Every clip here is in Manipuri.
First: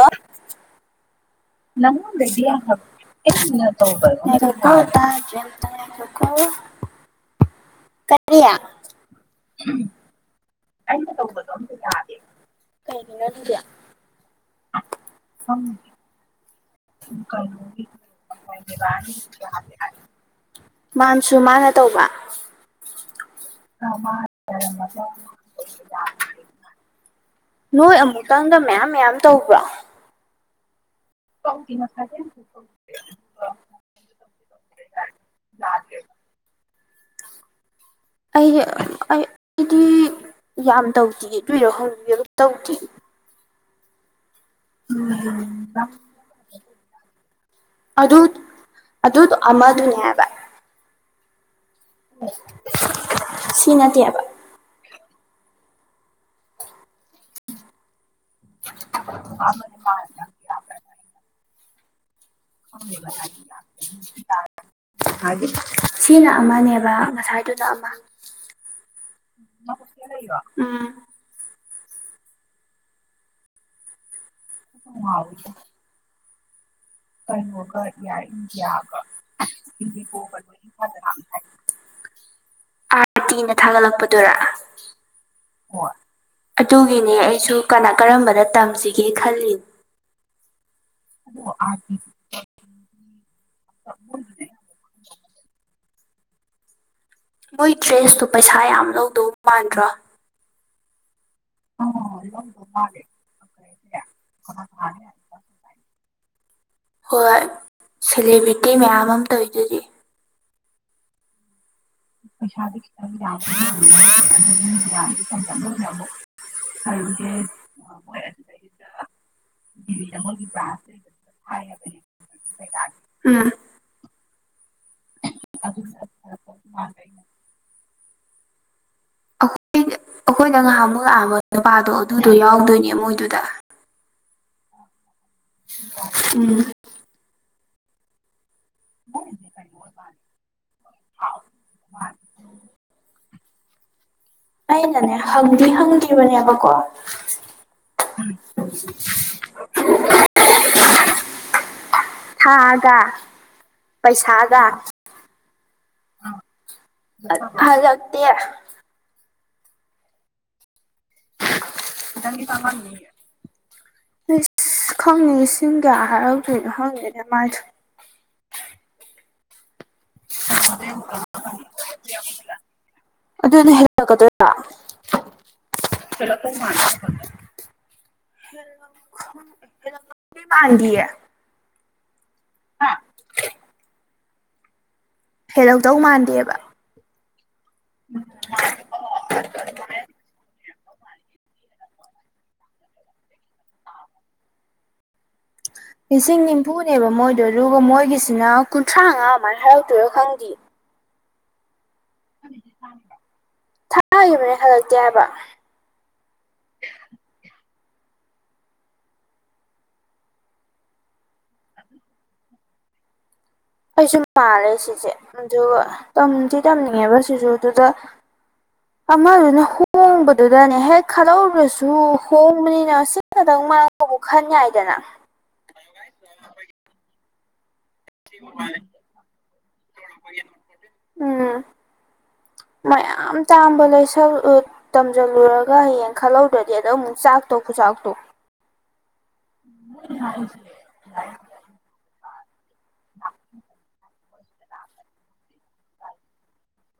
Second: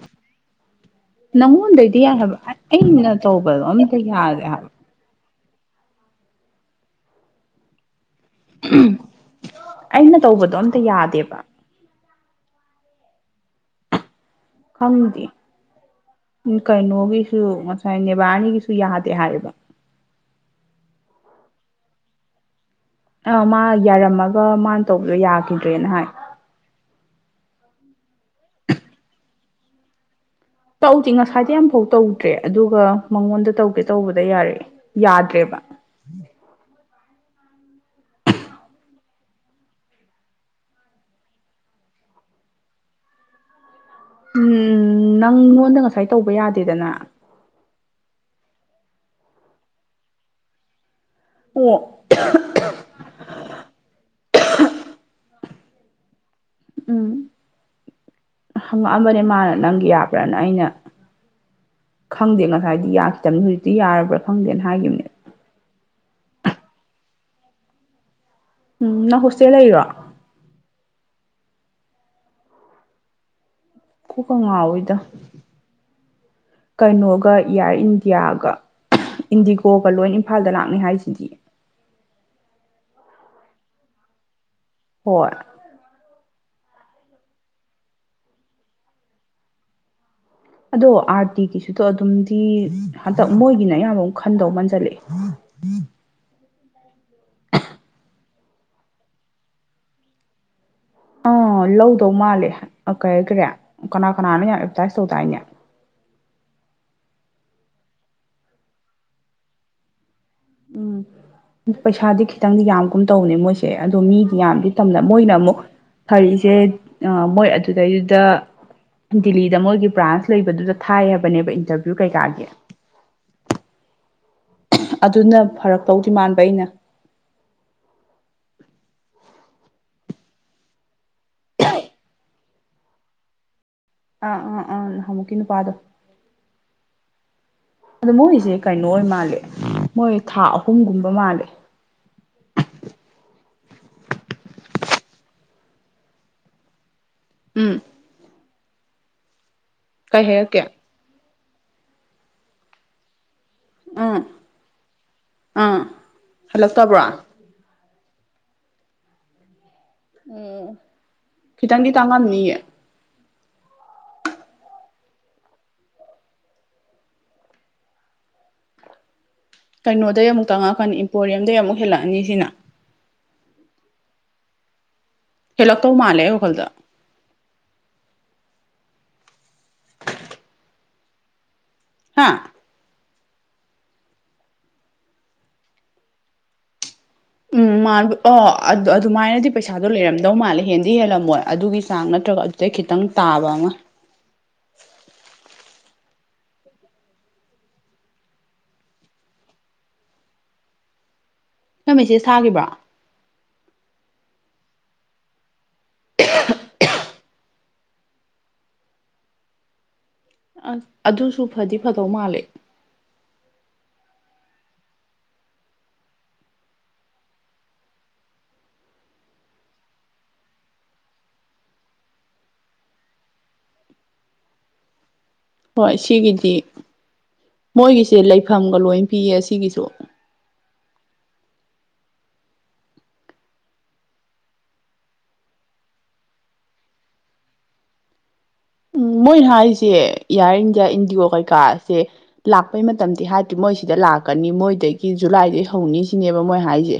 ꯑ ꯅꯪ ꯅꯪꯉꯣꯟꯗꯩꯗꯤ ꯌꯥꯏ ꯍꯥꯏꯕ ꯔꯦꯗꯤꯌꯥ ꯑꯩꯅ ꯇꯧꯕꯗꯣ ꯑꯝꯇ ꯌꯥꯗꯦ ꯍꯥꯏꯕ ꯇ ꯈꯣ ꯌꯥ ꯑꯩꯅ ꯇꯧꯕꯗꯣ ꯑꯝꯇ ꯑꯩꯅ ꯌꯥꯗꯦꯕ ꯇꯧꯕꯗꯣ ꯑꯝꯇ ꯌꯥꯔ ꯀꯩꯅꯩꯅꯒꯗ ꯍꯗꯤ ꯀꯩꯅꯣꯒꯤꯁꯨ ꯉꯁꯥꯏ ꯅꯦꯕꯥꯔꯥꯅꯤꯒꯤꯁꯨ ꯌꯥꯗꯦ ꯍꯥꯏꯌꯦꯕ ꯃꯥꯟꯁꯨ ꯃꯥꯅ ꯇꯧꯕ ꯑ ꯃꯥ ꯌꯥꯔꯝꯃꯒ ꯃꯥꯟ ꯇꯧꯕꯗꯣ ꯌꯥꯒ꯭ꯔꯤꯗ꯭ꯔꯦꯅ ꯍꯥꯏ ꯅꯣꯏ ꯑꯃꯨꯛꯇꯪꯗ ꯃꯌꯥꯝ ꯃꯌꯥꯝ ꯇꯧꯕ꯭ꯔꯣ ꯇꯧꯗꯦ ꯉꯁꯥꯏꯗꯩ ꯑꯝꯐꯥꯎ ꯇꯧꯗ꯭ꯔꯦ ꯑꯗꯨꯒ ꯃꯉꯣꯟꯗ ꯇꯧꯒꯦ ꯇꯧꯕꯗ ꯌꯥꯔꯛꯑꯦ ꯌꯥꯗ꯭ꯔꯦꯕ [inaudible] ꯑꯩꯒꯤ ꯑꯩ ꯑꯩꯗꯤ ꯌꯥꯝ ꯇꯧꯗꯤꯌꯦ ꯑꯗꯨꯏꯔ ꯈꯪꯗꯤꯌꯦ ꯀꯦꯝ ꯇꯧꯗꯤꯌꯦ ꯎꯝ ꯅꯪꯉꯣꯟꯗ ꯉꯁꯥꯏ ꯇꯧꯕ ꯌꯥꯗꯦꯗꯅ ꯑꯗꯨ ꯑꯗꯣ ꯑꯃꯗꯨꯅꯦꯕ ꯍꯥꯢꯕ ꯑꯣ ꯁꯤ ꯅꯠꯇꯦꯕ ꯎꯝ ꯍꯪꯉꯛꯑꯝꯕꯅꯦ ꯃꯥꯅ ꯅꯪꯒꯤ ꯌꯥꯕ꯭ꯔꯥꯅ ꯑꯩꯅ ꯈꯪꯗꯦ ꯉꯁꯥꯏꯗꯤ ꯌꯥꯈꯤꯗꯕꯅꯤ ꯍꯧꯖꯤꯛꯇꯤ ꯌꯥꯔꯕ꯭ꯔꯥ ꯈꯪꯗꯦꯅ ꯍꯥꯏꯈꯤꯕꯅꯦ [unintelligible] ꯁꯤꯅ ꯑꯃꯅꯦꯕ ꯉꯁꯥꯏꯗꯨꯅ ꯑꯃ ꯎꯝ ꯅꯪ ꯍꯣꯁꯇꯦꯜ ꯂꯩꯔꯤꯔꯣ ꯎꯝ ꯀꯣꯛ ꯀ ꯉꯥꯎꯋꯤꯗ ꯀꯩꯅꯣꯒ ꯏꯌꯥꯔ ꯏꯟꯗꯤꯌꯥꯒ ꯏꯟꯗꯤꯒꯣꯒ ꯂꯣꯏ ꯏꯝꯐꯥꯜꯗ ꯂꯥꯛꯅꯤ ꯍꯥꯏꯁꯤꯗꯤ ꯑꯥꯔ ꯇꯤꯅ ꯊꯥꯒꯠꯂꯛꯄꯗꯨꯔꯥ ꯍꯣꯏ ꯑꯗꯨꯒꯤꯅꯦ ꯑꯩꯁꯨ ꯀꯅꯥ ꯀꯔꯝꯕꯗ ꯇꯝꯁꯤꯒꯦ ꯈꯜꯂꯤꯅꯤ ꯑꯗꯣ ꯑꯥꯔ ꯇꯤꯒꯤꯁꯨꯗꯣ ꯑꯗꯨꯝꯗꯤ ꯍꯟꯇꯛ ꯃꯣꯏꯒꯤꯅ ꯑꯌꯥꯝꯕ ꯑꯃ ꯈꯟꯗꯧ ꯃꯟꯖꯜꯂꯛꯑꯦ [inaudible] ꯃꯣꯏ ꯗ꯭ꯔꯦꯁꯇꯨ ꯄꯩꯁꯥ ꯌꯥꯝ ꯂꯧꯗꯧ ꯃꯥꯟꯗ꯭ꯔꯣ ꯑꯥ ꯂꯧꯗꯧ ꯃꯥꯜꯂꯦ ꯑ ꯀꯔꯤ ꯍꯥꯏꯒ꯭ꯔꯦ ꯀꯅꯥ ꯀꯅꯥꯅꯣ ꯌꯥꯝ ꯑꯦꯗꯚꯔꯇꯥꯏꯁ ꯇꯧꯗꯥꯏꯅꯦ ꯍꯣꯏ ꯁꯦꯂꯦꯕ꯭ꯔꯤꯇꯤ ꯃꯌꯥꯝ ꯑꯃ ꯇꯧꯋꯤꯗꯨꯗꯤ ꯎꯝ ꯄꯩꯁꯥꯗꯤ ꯈꯤꯇꯪꯗꯤ ꯌꯥꯝꯒꯨꯝ ꯇꯧꯕꯅꯦ ꯃꯣꯏꯁꯦ ꯑꯗꯣ ꯃꯤꯗꯤ ꯌꯥꯝꯗꯤ ꯇꯝꯗ ꯃꯣꯏꯅ ꯑꯃꯨꯛ ꯐꯔꯤꯁꯦ ꯃꯣꯏ ꯑꯗꯨꯗꯩꯗꯨꯗ ꯗꯤꯜꯂꯤꯗ ꯃꯣꯏꯒꯤ ꯕ꯭ꯔꯥꯟꯁ ꯂꯩꯕꯗꯨꯗ ꯊꯥꯏ ꯍꯥꯏꯕꯅꯦꯕ ꯏꯟꯇꯔꯚꯤꯌꯨ ꯀꯩꯀꯥꯒꯤ ꯎꯝ ꯑꯗꯨꯅ ꯐꯔꯛꯇꯧꯗꯤ ꯃꯥꯟꯕ ꯑꯩꯅ ꯑꯈꯣꯏꯗ ꯑꯩꯈꯣꯏꯗ ꯉꯍꯥꯟꯃꯨꯛ ꯂꯥꯛꯑꯝꯕ ꯅꯨꯄꯥꯗꯣ ꯑꯗꯨꯗꯣ ꯌꯥꯎꯗꯣꯏꯅꯦ ꯃꯣꯏꯗꯨꯗ ꯑꯥ ꯑꯥ ꯑꯥ ꯅꯍꯥꯟꯃꯨꯛ ꯎꯝ ꯑꯗꯨ ꯃꯣꯏꯖꯦ ꯀꯩꯅꯣ ꯑꯣꯏ ꯃꯥꯜꯂꯦ ꯃꯣꯏ ꯊꯥ ꯑꯍꯨꯝꯒꯨꯝꯕ ꯃꯥꯜꯂꯦ ꯑꯩꯅꯅꯦ ꯍꯪꯗꯤ ꯍꯪꯒꯤꯕꯅꯦꯕꯀꯣ [inaudible] ꯎꯝ ꯀꯩ ꯍꯥꯏꯔꯛꯀꯦ ꯊꯥꯒ ꯎꯝ ꯄꯩꯁꯥꯒ ꯑꯥ ꯍꯜꯂꯛꯇꯕ꯭ꯔꯣ ꯍꯂꯛ ꯇꯦ ꯎꯝ ꯈꯤꯇꯪꯗꯤ ꯇꯥꯡꯉꯝꯅꯤꯌꯦ ꯑꯁ ꯈꯪ ꯂꯤꯁꯤꯡ ꯀꯌꯥ ꯍꯥꯏꯔꯛꯇꯣꯏꯅꯣ ꯈꯪꯗꯦꯗ ꯃꯥꯏꯗꯣ [inaudible] ꯀꯩꯅꯣꯗꯩ ꯑꯃꯨꯛ ꯇꯥꯡꯉꯛꯀꯅꯤ ꯏꯝꯄꯣꯔꯤꯌꯝꯗꯩ ꯑꯃꯨꯛ ꯍꯦꯜꯂꯛꯑꯅꯤ ꯁꯤꯅ ꯍꯦꯜꯂꯛꯀꯗꯣꯢꯔꯣ ꯍꯦꯜꯂꯛꯇꯧ ꯃꯥꯜꯂꯦ ꯑꯩ ꯍꯦꯜꯂꯒꯇꯧ ꯋꯥꯈꯜꯗ ꯃꯥꯜꯂꯦ [unintelligible] ꯃꯥꯟꯗꯤꯌꯦ ꯍꯥ ꯍꯦꯜꯂꯛꯗꯧ ꯃꯥꯟꯗꯦꯕ ꯎꯝ ꯃꯥꯟꯕ ꯑꯣ ꯑꯗ ꯑꯗꯨꯃꯥꯏꯅꯗꯤ ꯄꯩꯁꯥꯗꯣ ꯂꯩꯔꯝꯗꯧ ꯃꯥꯜꯂꯦ ꯍꯦꯟ ꯗꯤ ꯍꯦꯜꯂꯝꯃꯣꯏ ꯑꯗꯨꯒꯤ ꯆꯥꯡ ꯅꯠꯇ꯭ꯔꯒ ꯑꯗꯨꯗꯩ ꯈꯤꯇꯪ ꯇꯥꯕ ꯑꯃ ꯑꯟꯑꯣꯗꯤꯕꯜ ꯂꯤꯁꯤꯡ ꯅꯤꯝꯐꯨꯅꯦꯕ ꯃꯣꯏꯗꯣ ꯑꯗꯨꯒ ꯃꯣꯏꯒꯤꯁꯤꯅ ꯀꯨꯟꯊ꯭ꯔꯥꯉꯥ ꯑꯗꯨꯃꯥꯏꯅ ꯍꯥꯏꯔꯛꯇꯣꯏꯔꯥ ꯈꯪꯗꯦ ꯅꯪ ꯃꯦꯁꯦꯁ ꯊꯥꯒꯤꯕ꯭ꯔꯣ ꯊꯥꯒꯤꯕꯅꯦ ꯍꯜꯂꯛꯇꯦ ꯍꯥꯏꯕ ꯑꯁ ꯑꯗꯨꯁꯨ ꯐꯗꯤ ꯐꯗꯧ ꯃꯥꯜꯂꯦ ꯑꯩꯁꯨ ꯃꯥꯜꯂꯦ ꯁꯤꯁꯦ ꯑꯗꯨꯒ ꯇꯝꯗꯤ ꯇꯝꯅꯤꯡꯉꯦꯕ ꯁꯤꯁꯨ ꯑꯗꯨꯗ ꯑꯃꯥꯗꯨꯅ ꯍꯣꯡ ꯍꯣꯡꯕꯗꯨꯗꯅꯦ ꯍꯦꯛ ꯈꯜꯍꯧꯗꯁꯨ ꯍꯣꯡꯕꯅꯤꯅ ꯁꯤ ꯈꯇꯪ ꯃꯔꯕꯨ ꯈꯟ ꯌꯥꯏꯗꯅ ꯍꯣꯏ ꯁꯤꯒꯤꯗꯤ ꯃꯣꯏꯒꯤꯁꯦ ꯂꯩꯐꯝꯒ ꯂꯣꯏꯅ ꯄꯤꯌꯦ ꯑꯁꯤꯒꯤꯁꯨ ꯎꯝ ꯃꯌꯥꯝ ꯇꯥꯡꯕ ꯂꯩꯁꯜ ꯑ ꯇꯝꯖꯜꯂꯨꯔꯒ ꯍꯌꯦꯡ ꯈꯜꯍꯧꯗ꯭ꯔꯗꯤ ꯑꯗ ꯑꯃꯨꯛ ꯆꯥꯛꯇꯧ ꯈꯨꯆꯥꯛꯇꯣ ꯑꯟꯑꯣꯗꯤꯕꯜ ꯃꯣꯏꯟ ꯍꯥꯏꯁꯦ ꯏꯌꯥꯔ ꯏꯟꯗꯤꯌꯥ ꯏꯟꯗꯤꯌꯣ ꯀꯩꯀꯥꯁꯦ ꯂꯥꯛ ꯄꯩ ꯃꯇꯝꯗꯤ ꯍꯥꯏꯗ꯭ꯔꯤ ꯃꯣꯏ ꯁꯤꯗ ꯂꯥꯛꯀꯅꯤ ꯃꯣꯏꯗꯒꯤ ꯖꯨꯂꯥꯏꯗꯩ ꯍꯧꯅꯤ ꯁꯤꯅꯦꯕ ꯃꯣꯏ ꯍꯥꯏꯖꯤ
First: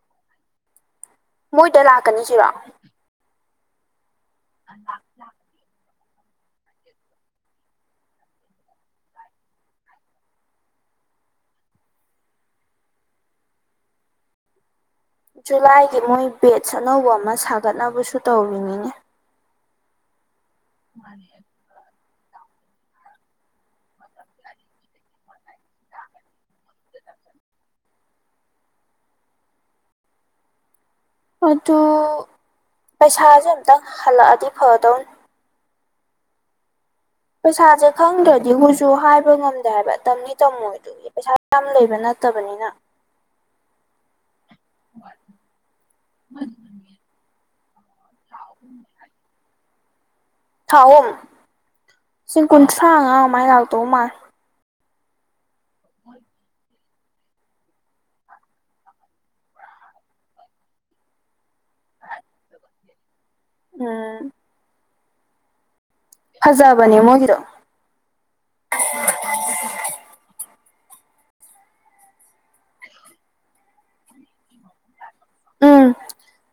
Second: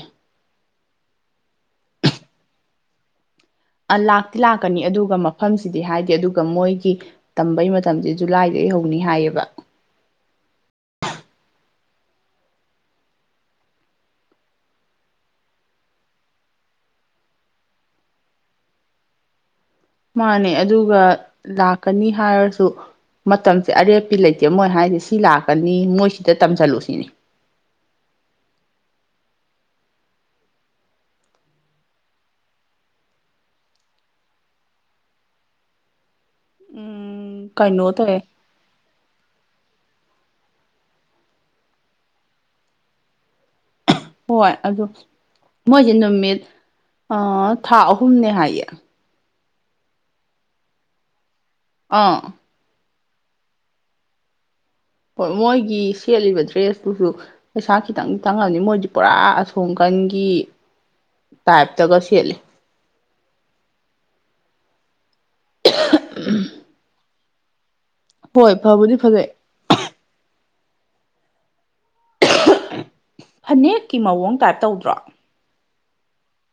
ꯃꯣꯏꯗ ꯂꯥꯛꯀꯅꯤꯖꯤꯔꯣ ꯑ ꯂꯥꯛꯇꯤ ꯂꯥꯛꯀꯅꯤ ꯑꯗꯨꯒ ꯃꯐꯝꯁꯤꯗꯤ ꯍꯥꯏꯗ ꯗꯦ ꯑꯗꯨꯒ ꯃꯣꯏꯒꯤ ꯇꯝꯕꯩ ꯃꯇꯝꯁꯦ ꯖꯨꯂꯥꯏꯗꯒꯤ ꯍꯧꯅꯤ ꯍꯥꯏꯌꯦꯕ ꯖꯨꯂꯥꯏꯗꯤ ꯃꯣꯏ ꯕꯦꯠꯁ ꯑꯅꯧꯕ ꯑꯃ ꯁꯥꯒꯠꯅꯕꯁꯨ ꯇꯧꯔꯤꯅꯤꯅꯦ ꯃꯥꯅꯦ ꯑꯗꯨꯒ ꯂꯥꯛꯀꯅꯤ ꯍꯥꯏꯔꯁꯨ ꯃꯇꯝꯁꯦ ꯑꯔꯦꯞꯄꯤ ꯂꯩꯇꯦ ꯃꯣꯏ ꯍꯥꯏꯁꯦ ꯁꯤ ꯂꯥꯛꯀꯅꯤ ꯃꯣꯏꯁꯤꯗ ꯇꯝꯁꯤꯜꯂꯨ ꯁꯤꯅꯤ ꯑꯟꯑꯣꯗꯤꯕꯜ ꯑꯗꯨ ꯄꯩꯁꯥꯁꯦ ꯑꯝꯇꯪ ꯍꯜꯂꯛꯑꯗꯤ ꯐꯗꯧꯅꯤ ꯎꯝ ꯄꯩꯁꯥꯁꯦ ꯀꯩꯅꯣ ꯇꯧꯋꯦ ꯈꯪꯗ꯭ꯔꯗꯤ ꯍꯨꯏꯁꯨ ꯍꯥꯏꯕ ꯉꯝꯗꯦ ꯍꯥꯏꯕꯝ ꯇꯝꯃꯣꯏ ꯑꯗꯨꯒꯤ ꯄꯩꯁꯥ ꯌꯥꯝ ꯂꯩꯕ ꯅꯠꯇꯕꯅꯤꯅ ꯍꯣꯏ ꯑꯗꯨ ꯃꯣꯏꯁꯦ ꯅꯨꯃꯤꯠ ꯑ ꯊꯥ ꯑꯍꯨꯝꯅꯦ ꯍꯥꯏꯌꯦ ꯊꯥ ꯑꯍꯨꯝ ꯑꯥ ꯇ꯭ꯔꯥꯉꯥ ꯃꯥꯏ ꯂꯥꯛꯇꯧ ꯃꯥꯥꯜꯂꯦ ꯍꯣꯏ ꯃꯣꯏꯒꯤ ꯁꯦꯠꯂꯤꯕ ꯗ꯭ꯔꯦꯁꯇꯨꯁꯨ ꯄꯩꯁꯥ ꯈꯤꯇꯪ ꯇꯥꯡꯉꯝꯅꯤ ꯃꯣꯏꯗꯤ ꯄꯨꯔꯥ ꯑꯁꯣꯝ ꯀ ꯅꯪꯒꯤ ꯇꯥꯏꯞꯇꯒ ꯁꯦꯠꯂꯤ ꯎꯝ ꯑꯍ ꯐꯖꯕꯅꯦ ꯃꯣꯏꯒꯤꯗꯣ ꯍꯣꯏ ꯐꯕꯨꯗꯤ ꯐꯖꯩ ꯐꯅꯦꯛꯀꯤ ꯃꯑꯣꯡ ꯇꯥꯏꯞ ꯇꯧꯗ꯭ꯔꯣ ꯎꯝ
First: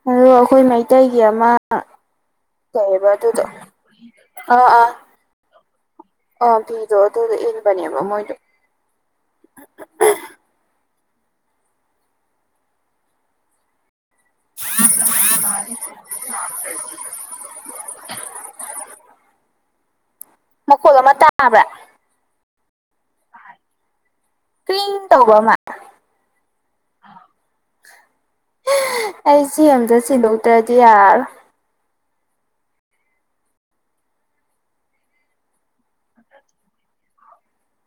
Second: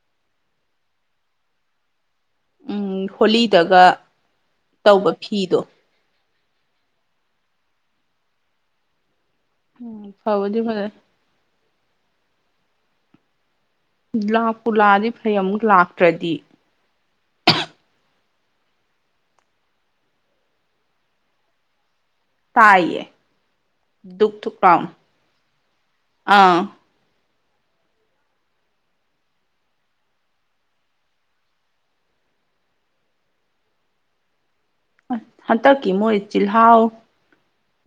ꯑ ꯑꯩꯈꯣꯏ ꯃꯩꯇꯩꯒꯤ ꯑꯃ ꯎꯝ ꯀꯩꯌꯦꯕ ꯑꯗꯨꯗꯣ ꯍꯣꯂꯤꯗꯒ ꯑꯥ ꯑ ꯇꯧꯕ ꯐꯤꯗꯣ ꯑꯥ ꯐꯤꯗꯣ ꯑꯗꯨꯗ ꯏꯟꯕꯅꯦꯕ ꯃꯣꯏꯗꯣ ꯎꯝ ꯐꯕꯗꯤ ꯐꯖꯩ ꯂꯥꯛꯄꯨ ꯂꯥꯛꯑꯗꯤ ꯐꯩ ꯑꯃꯨꯛ ꯂꯥꯛꯇ꯭ꯔꯗꯤ ꯃꯈꯣꯜ ꯑꯃ ꯇꯥꯕ꯭ꯔꯥ ꯇꯥꯏꯌꯦ ꯗꯨꯛ ꯊꯨꯛ ꯄꯝ ꯀ꯭ꯔꯤꯡ ꯇꯧꯕ ꯑꯃ ꯑ ꯑꯩ ꯁꯤ ꯑꯝꯇ ꯁꯤꯟꯗꯣꯛꯇ꯭ꯔꯗꯤ ꯌꯥꯔꯔꯣꯏ ꯍꯟꯇꯛꯀꯤ ꯃꯣꯏ ꯆꯤꯜꯍꯥꯥꯎ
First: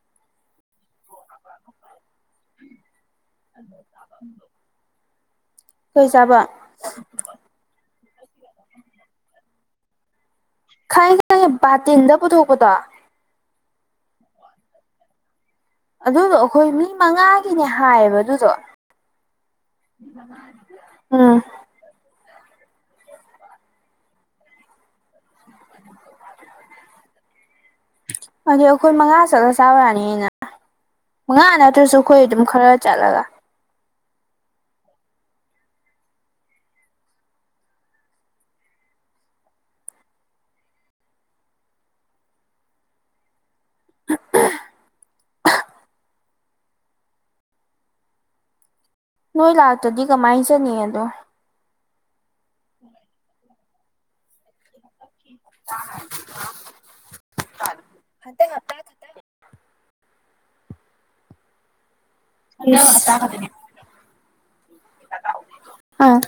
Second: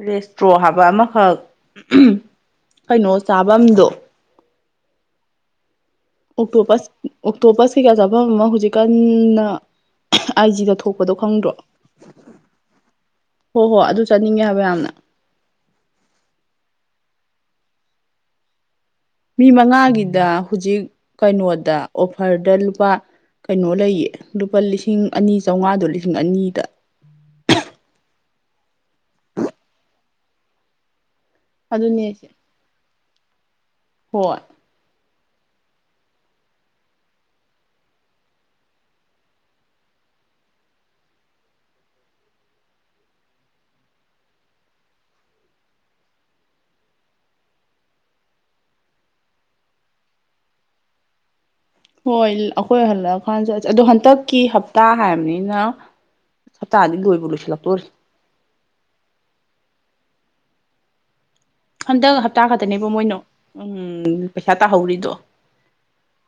ꯔꯦꯁꯇ꯭ꯔꯣ ꯍꯥꯏꯕ ꯑꯃꯈꯛ ꯀꯩꯅꯣ ꯆꯥꯕꯝꯗꯣ ꯀꯩ ꯆꯥꯕ ꯑꯣꯛꯇꯣꯄꯁ ꯑꯣꯛꯇꯣꯄꯁ ꯀꯩ ꯀꯥ ꯆꯥꯐꯝ ꯑꯃ ꯍꯧꯖꯤꯛꯀꯥꯟ ꯑꯥꯏ ꯖꯤꯗ ꯊꯣꯛꯄꯗꯣ ꯈꯪꯉꯦ ꯈꯪꯉꯦ ꯈꯪꯗ꯭ꯔꯣ ꯕꯥꯇꯤꯟꯗ ꯄꯨꯊꯣꯛꯄꯗꯣ ꯍꯣꯏ ꯍꯣ ꯑꯗꯨ ꯆꯠꯅꯤꯡꯉꯦ ꯍꯥꯏꯕ ꯌꯥꯝꯅ ꯑꯗꯨꯗꯣ ꯑꯩꯈꯣꯏ ꯃꯤ ꯃꯉꯥꯒꯤꯅꯦ ꯍꯥꯏꯌꯦꯕ ꯑꯗꯨꯗꯣ ꯃꯤ ꯃꯉꯥꯒꯤꯗ ꯍꯧꯖꯤꯛ ꯎꯝ ꯀꯩꯅꯣꯗ ꯐꯔꯗ ꯂꯨꯄꯥ ꯀꯩꯅꯣ ꯂꯩꯌꯦ ꯂꯨꯄꯥ ꯂꯤꯁꯤꯡ ꯑꯅꯤ ꯆꯥꯝꯃꯉꯥꯗꯣ ꯂꯤꯁꯤꯡ ꯑꯅꯤꯗ ꯑꯗꯨ ꯑꯩꯈꯣꯏ ꯃꯉꯥ ꯆꯠꯂ ꯆꯥꯔꯛꯅꯤꯅ ꯃꯉꯥ ꯅꯠꯇ꯭ꯔꯁꯨ ꯑꯗꯨꯅꯦ ꯑꯩꯈꯣꯏ ꯏꯆꯦ ꯑꯗꯨꯝ ꯈꯔ ꯆꯠꯂꯒ ꯍꯣꯏ ꯅꯣꯏ ꯂꯥꯛꯇꯗꯤ ꯀꯃꯥꯏꯅ ꯆꯅꯤ ꯑꯗꯣ ꯍꯣꯏ ꯑꯩꯈꯣꯏ ꯍꯜꯂꯛꯑꯀꯥꯟꯗꯠꯁꯦ ꯑꯗꯣ ꯍꯟꯗꯛꯀꯤ ꯍꯞꯇꯥ ꯍꯥꯏꯕꯅꯤꯅ ꯍꯞꯇꯥꯗꯤ ꯂꯣꯏꯕ ꯂꯣꯏꯁꯤ ꯂꯇꯣꯛꯔꯤ ꯍꯟꯗꯛ ꯍꯞꯇꯥ ꯈꯛꯇꯪ ꯍꯟꯗꯛ ꯍꯞꯇꯥ ꯍꯟꯗꯛ ꯈꯛꯇꯅꯦꯕ ꯍꯞꯇꯥ ꯃꯣꯏꯅꯣ ꯈꯛꯇꯅꯦ ꯎꯝ ꯈꯦꯠꯇ ꯍꯧꯔꯤꯗꯨꯣ ꯑꯥ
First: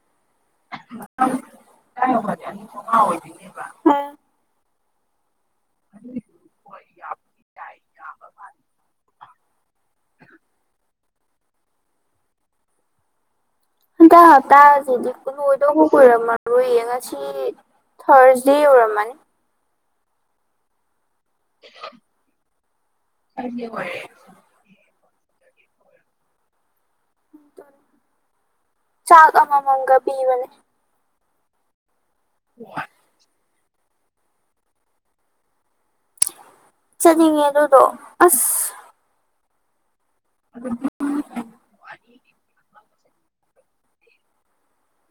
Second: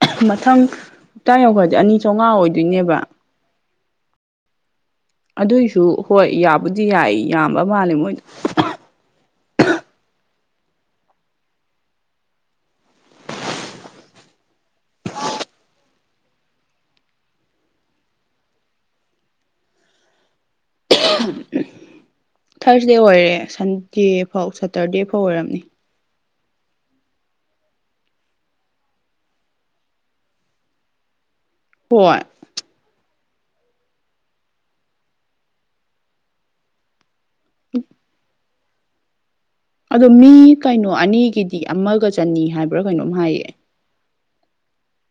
[unintelligible] ꯍꯞꯇꯥ ꯌꯧꯈ꯭ꯔꯗꯤ ꯑꯅꯤ ꯆꯥꯝꯃꯉꯥ [inaudible] ꯑꯣꯏꯗꯣꯏꯅꯦꯕ [unintelligible] [inaudible] ꯑꯗꯨꯏꯁꯨ ꯍꯣꯏ ꯌꯥꯕꯨꯗꯤ ꯌꯥꯏ ꯌꯥꯝꯕ ꯃꯥꯜꯂꯦ ꯃꯣꯏꯗ ꯍꯟꯇꯥ ꯍꯞꯇꯥꯁꯤꯗꯤꯂꯣꯏꯗꯧ ꯀꯣꯏꯔꯝꯃꯔꯣꯏꯌꯦ ꯉꯁꯤ ꯊꯔꯖꯤ ꯎꯔꯃꯟ [unintelligible] [inaudible] ꯊꯥꯔꯁꯗꯦ ꯑꯣꯏꯔꯦ ꯁꯟꯗꯦ ꯐꯥꯎ ꯁꯇꯔꯗꯦ ꯐꯥꯎ ꯑꯣꯏꯔꯝꯅꯤ ꯆꯥ ꯀꯃ ꯃꯒ ꯄꯤꯕꯅꯦ ꯍꯣꯏ ꯆꯠꯅꯤꯡꯉꯦ ꯑꯗꯨꯗꯣ ꯑꯁ ꯑꯗꯣ ꯃꯤ ꯀꯩꯅꯣ ꯑꯅꯤꯒꯤꯗꯤ ꯑꯃꯒ ꯆꯅꯤ ꯍꯥꯏꯕ꯭ꯔꯥ ꯀꯩꯅꯣꯝ ꯍꯥꯏꯌꯦ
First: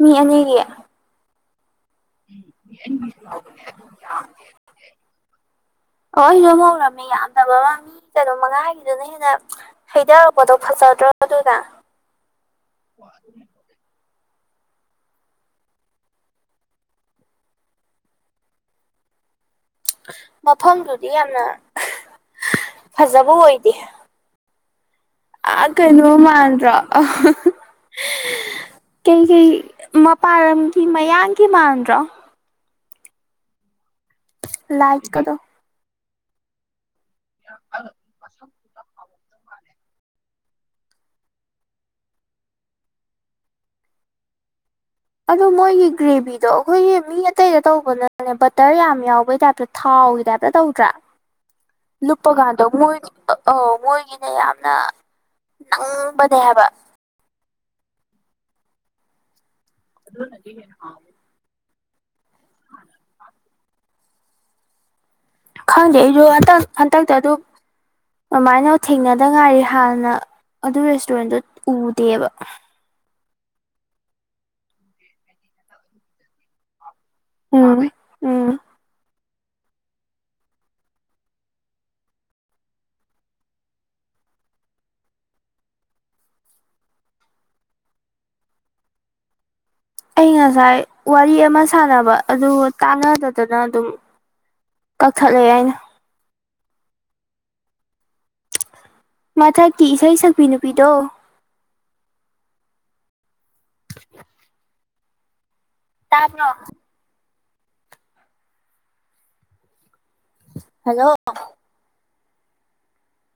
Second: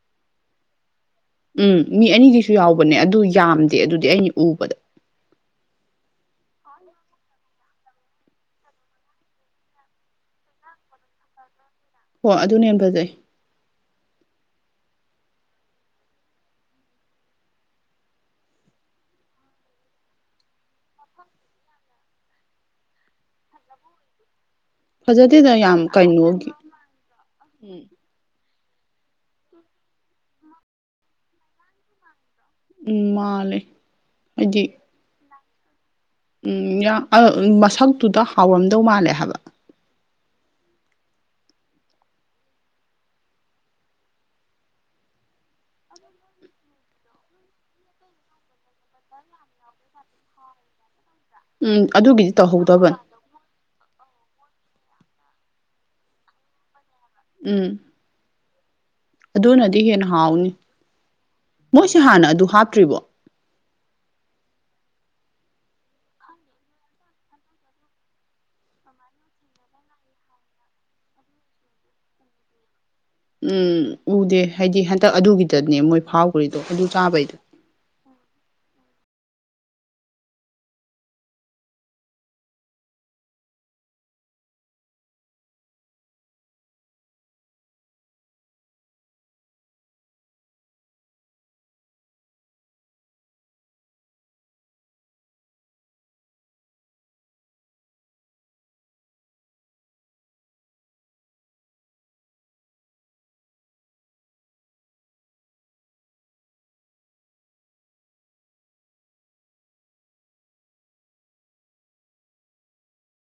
ꯃꯤ ꯑꯅꯤꯔꯤ ꯎꯝ ꯃꯤ ꯑꯅꯤꯒꯤꯁꯨ ꯌꯥꯎꯕꯅꯦ ꯑꯗꯨ ꯌꯥꯝꯗꯦ ꯑꯗꯨꯗꯤ ꯑꯩꯅ ꯎꯕꯗ ꯑꯣ ꯍꯔꯃꯣꯔ ꯌꯥꯝꯗꯕ ꯑꯃ ꯃꯤ ꯀꯩꯅꯣ ꯃꯉꯥꯒꯤꯗꯨꯅ ꯍꯦꯟꯅ ꯍꯩꯊꯔꯛꯄꯗꯣ ꯐꯖꯗ꯭ꯔꯣ ꯑꯗꯨꯅ ꯍꯣ ꯑꯗꯨꯅ ꯌꯥꯝ ꯐꯖꯩ ꯃꯐꯝꯗꯨꯗꯤ ꯌꯥꯝꯅ ꯐꯖꯕ ꯑꯣꯏꯗꯦ ꯐꯖꯗꯦꯗ ꯑ ꯌꯥꯝ ꯀꯩꯅꯣ ꯀꯩꯅꯣꯒꯤ ꯃꯥꯟ꯭ꯔꯣ ꯎꯝ ꯀꯩ ꯀꯩ ꯃꯄꯥꯟ ꯂꯝꯒꯤ ꯃꯌꯥꯝꯒꯤ ꯃꯥꯟꯗ꯭ꯔꯣ ꯎꯝ ꯃꯥ ꯂꯩꯦ ꯂꯥꯏꯚ ꯀꯗ ꯎꯝ ꯃꯁꯛꯇꯨꯗ ꯍꯥꯎꯔꯝꯗꯧ ꯃꯥꯜꯂꯦ ꯍꯥꯏꯕ ꯑꯗꯣ ꯃꯣꯏꯒꯤ ꯒ꯭ꯔꯦꯚꯤꯗꯣ ꯑꯩꯈꯣꯏꯒꯤ ꯃꯤ ꯑꯇꯩꯗ ꯇꯧꯕꯅꯅꯦ ꯕꯇꯔ ꯌꯥꯝ ꯌꯥꯎꯕꯩ ꯇꯥꯏꯞꯇ ꯊꯥꯎ ꯇꯧꯗ꯭ꯔꯥ ꯎꯝ ꯂꯨꯞꯄ ꯑꯗꯨꯒꯤꯗꯤ ꯀꯥꯟꯗꯣꯏ ꯇꯧꯍꯧꯗꯕꯅꯤ ꯑꯩꯅ ꯌꯥꯝꯅ ꯅꯪꯕꯅꯦ ꯍꯥꯏꯕ ꯎꯝ ꯑꯗꯨꯅꯗꯤ ꯍꯦꯟꯅ ꯍꯥꯎꯅꯤ ꯃꯣꯏꯁꯦ ꯍꯥꯟꯅ ꯑꯗꯨ ꯍꯥꯞꯇ꯭ꯔꯤꯕꯣ ꯈꯪꯗꯦ ꯑꯩꯁꯨ ꯍꯟꯇꯛ ꯍꯟꯇꯛꯇ ꯑꯗꯨ ꯑꯗꯨꯃꯥꯏꯅ ꯊꯦꯡꯅꯗ ꯉꯥꯏꯔꯤ ꯍꯥꯟꯅ ꯑꯗꯨ ꯔꯦꯁꯇꯨꯔꯦꯟꯗꯨ ꯎꯗꯦꯕ ꯎꯝ ꯎꯗꯦ ꯍꯥꯏꯗꯤ ꯍꯟꯗꯛ ꯑꯗꯨꯒꯤꯗꯅꯦ ꯃꯣꯏ ꯐꯥꯎꯈ꯭ꯔꯤꯗꯣ ꯑꯗꯨ ꯆꯥꯕꯩꯗꯣ ꯎꯝ ꯎꯝ ꯑꯩ ꯉꯁꯥꯏ ꯋꯥꯔꯤ ꯑꯃ ꯁꯥꯟꯅꯕ ꯑꯗꯨ ꯇꯥꯟꯅꯗꯗꯅ ꯑꯗꯨꯝ ꯀꯛꯊꯠꯂꯛꯑꯦ ꯑꯩꯅ ꯃꯊꯛꯀꯤ ꯏꯁꯩ ꯁꯛꯄꯤ ꯅꯨꯄꯤꯗꯣ ꯇꯥꯕ ꯍꯂꯣ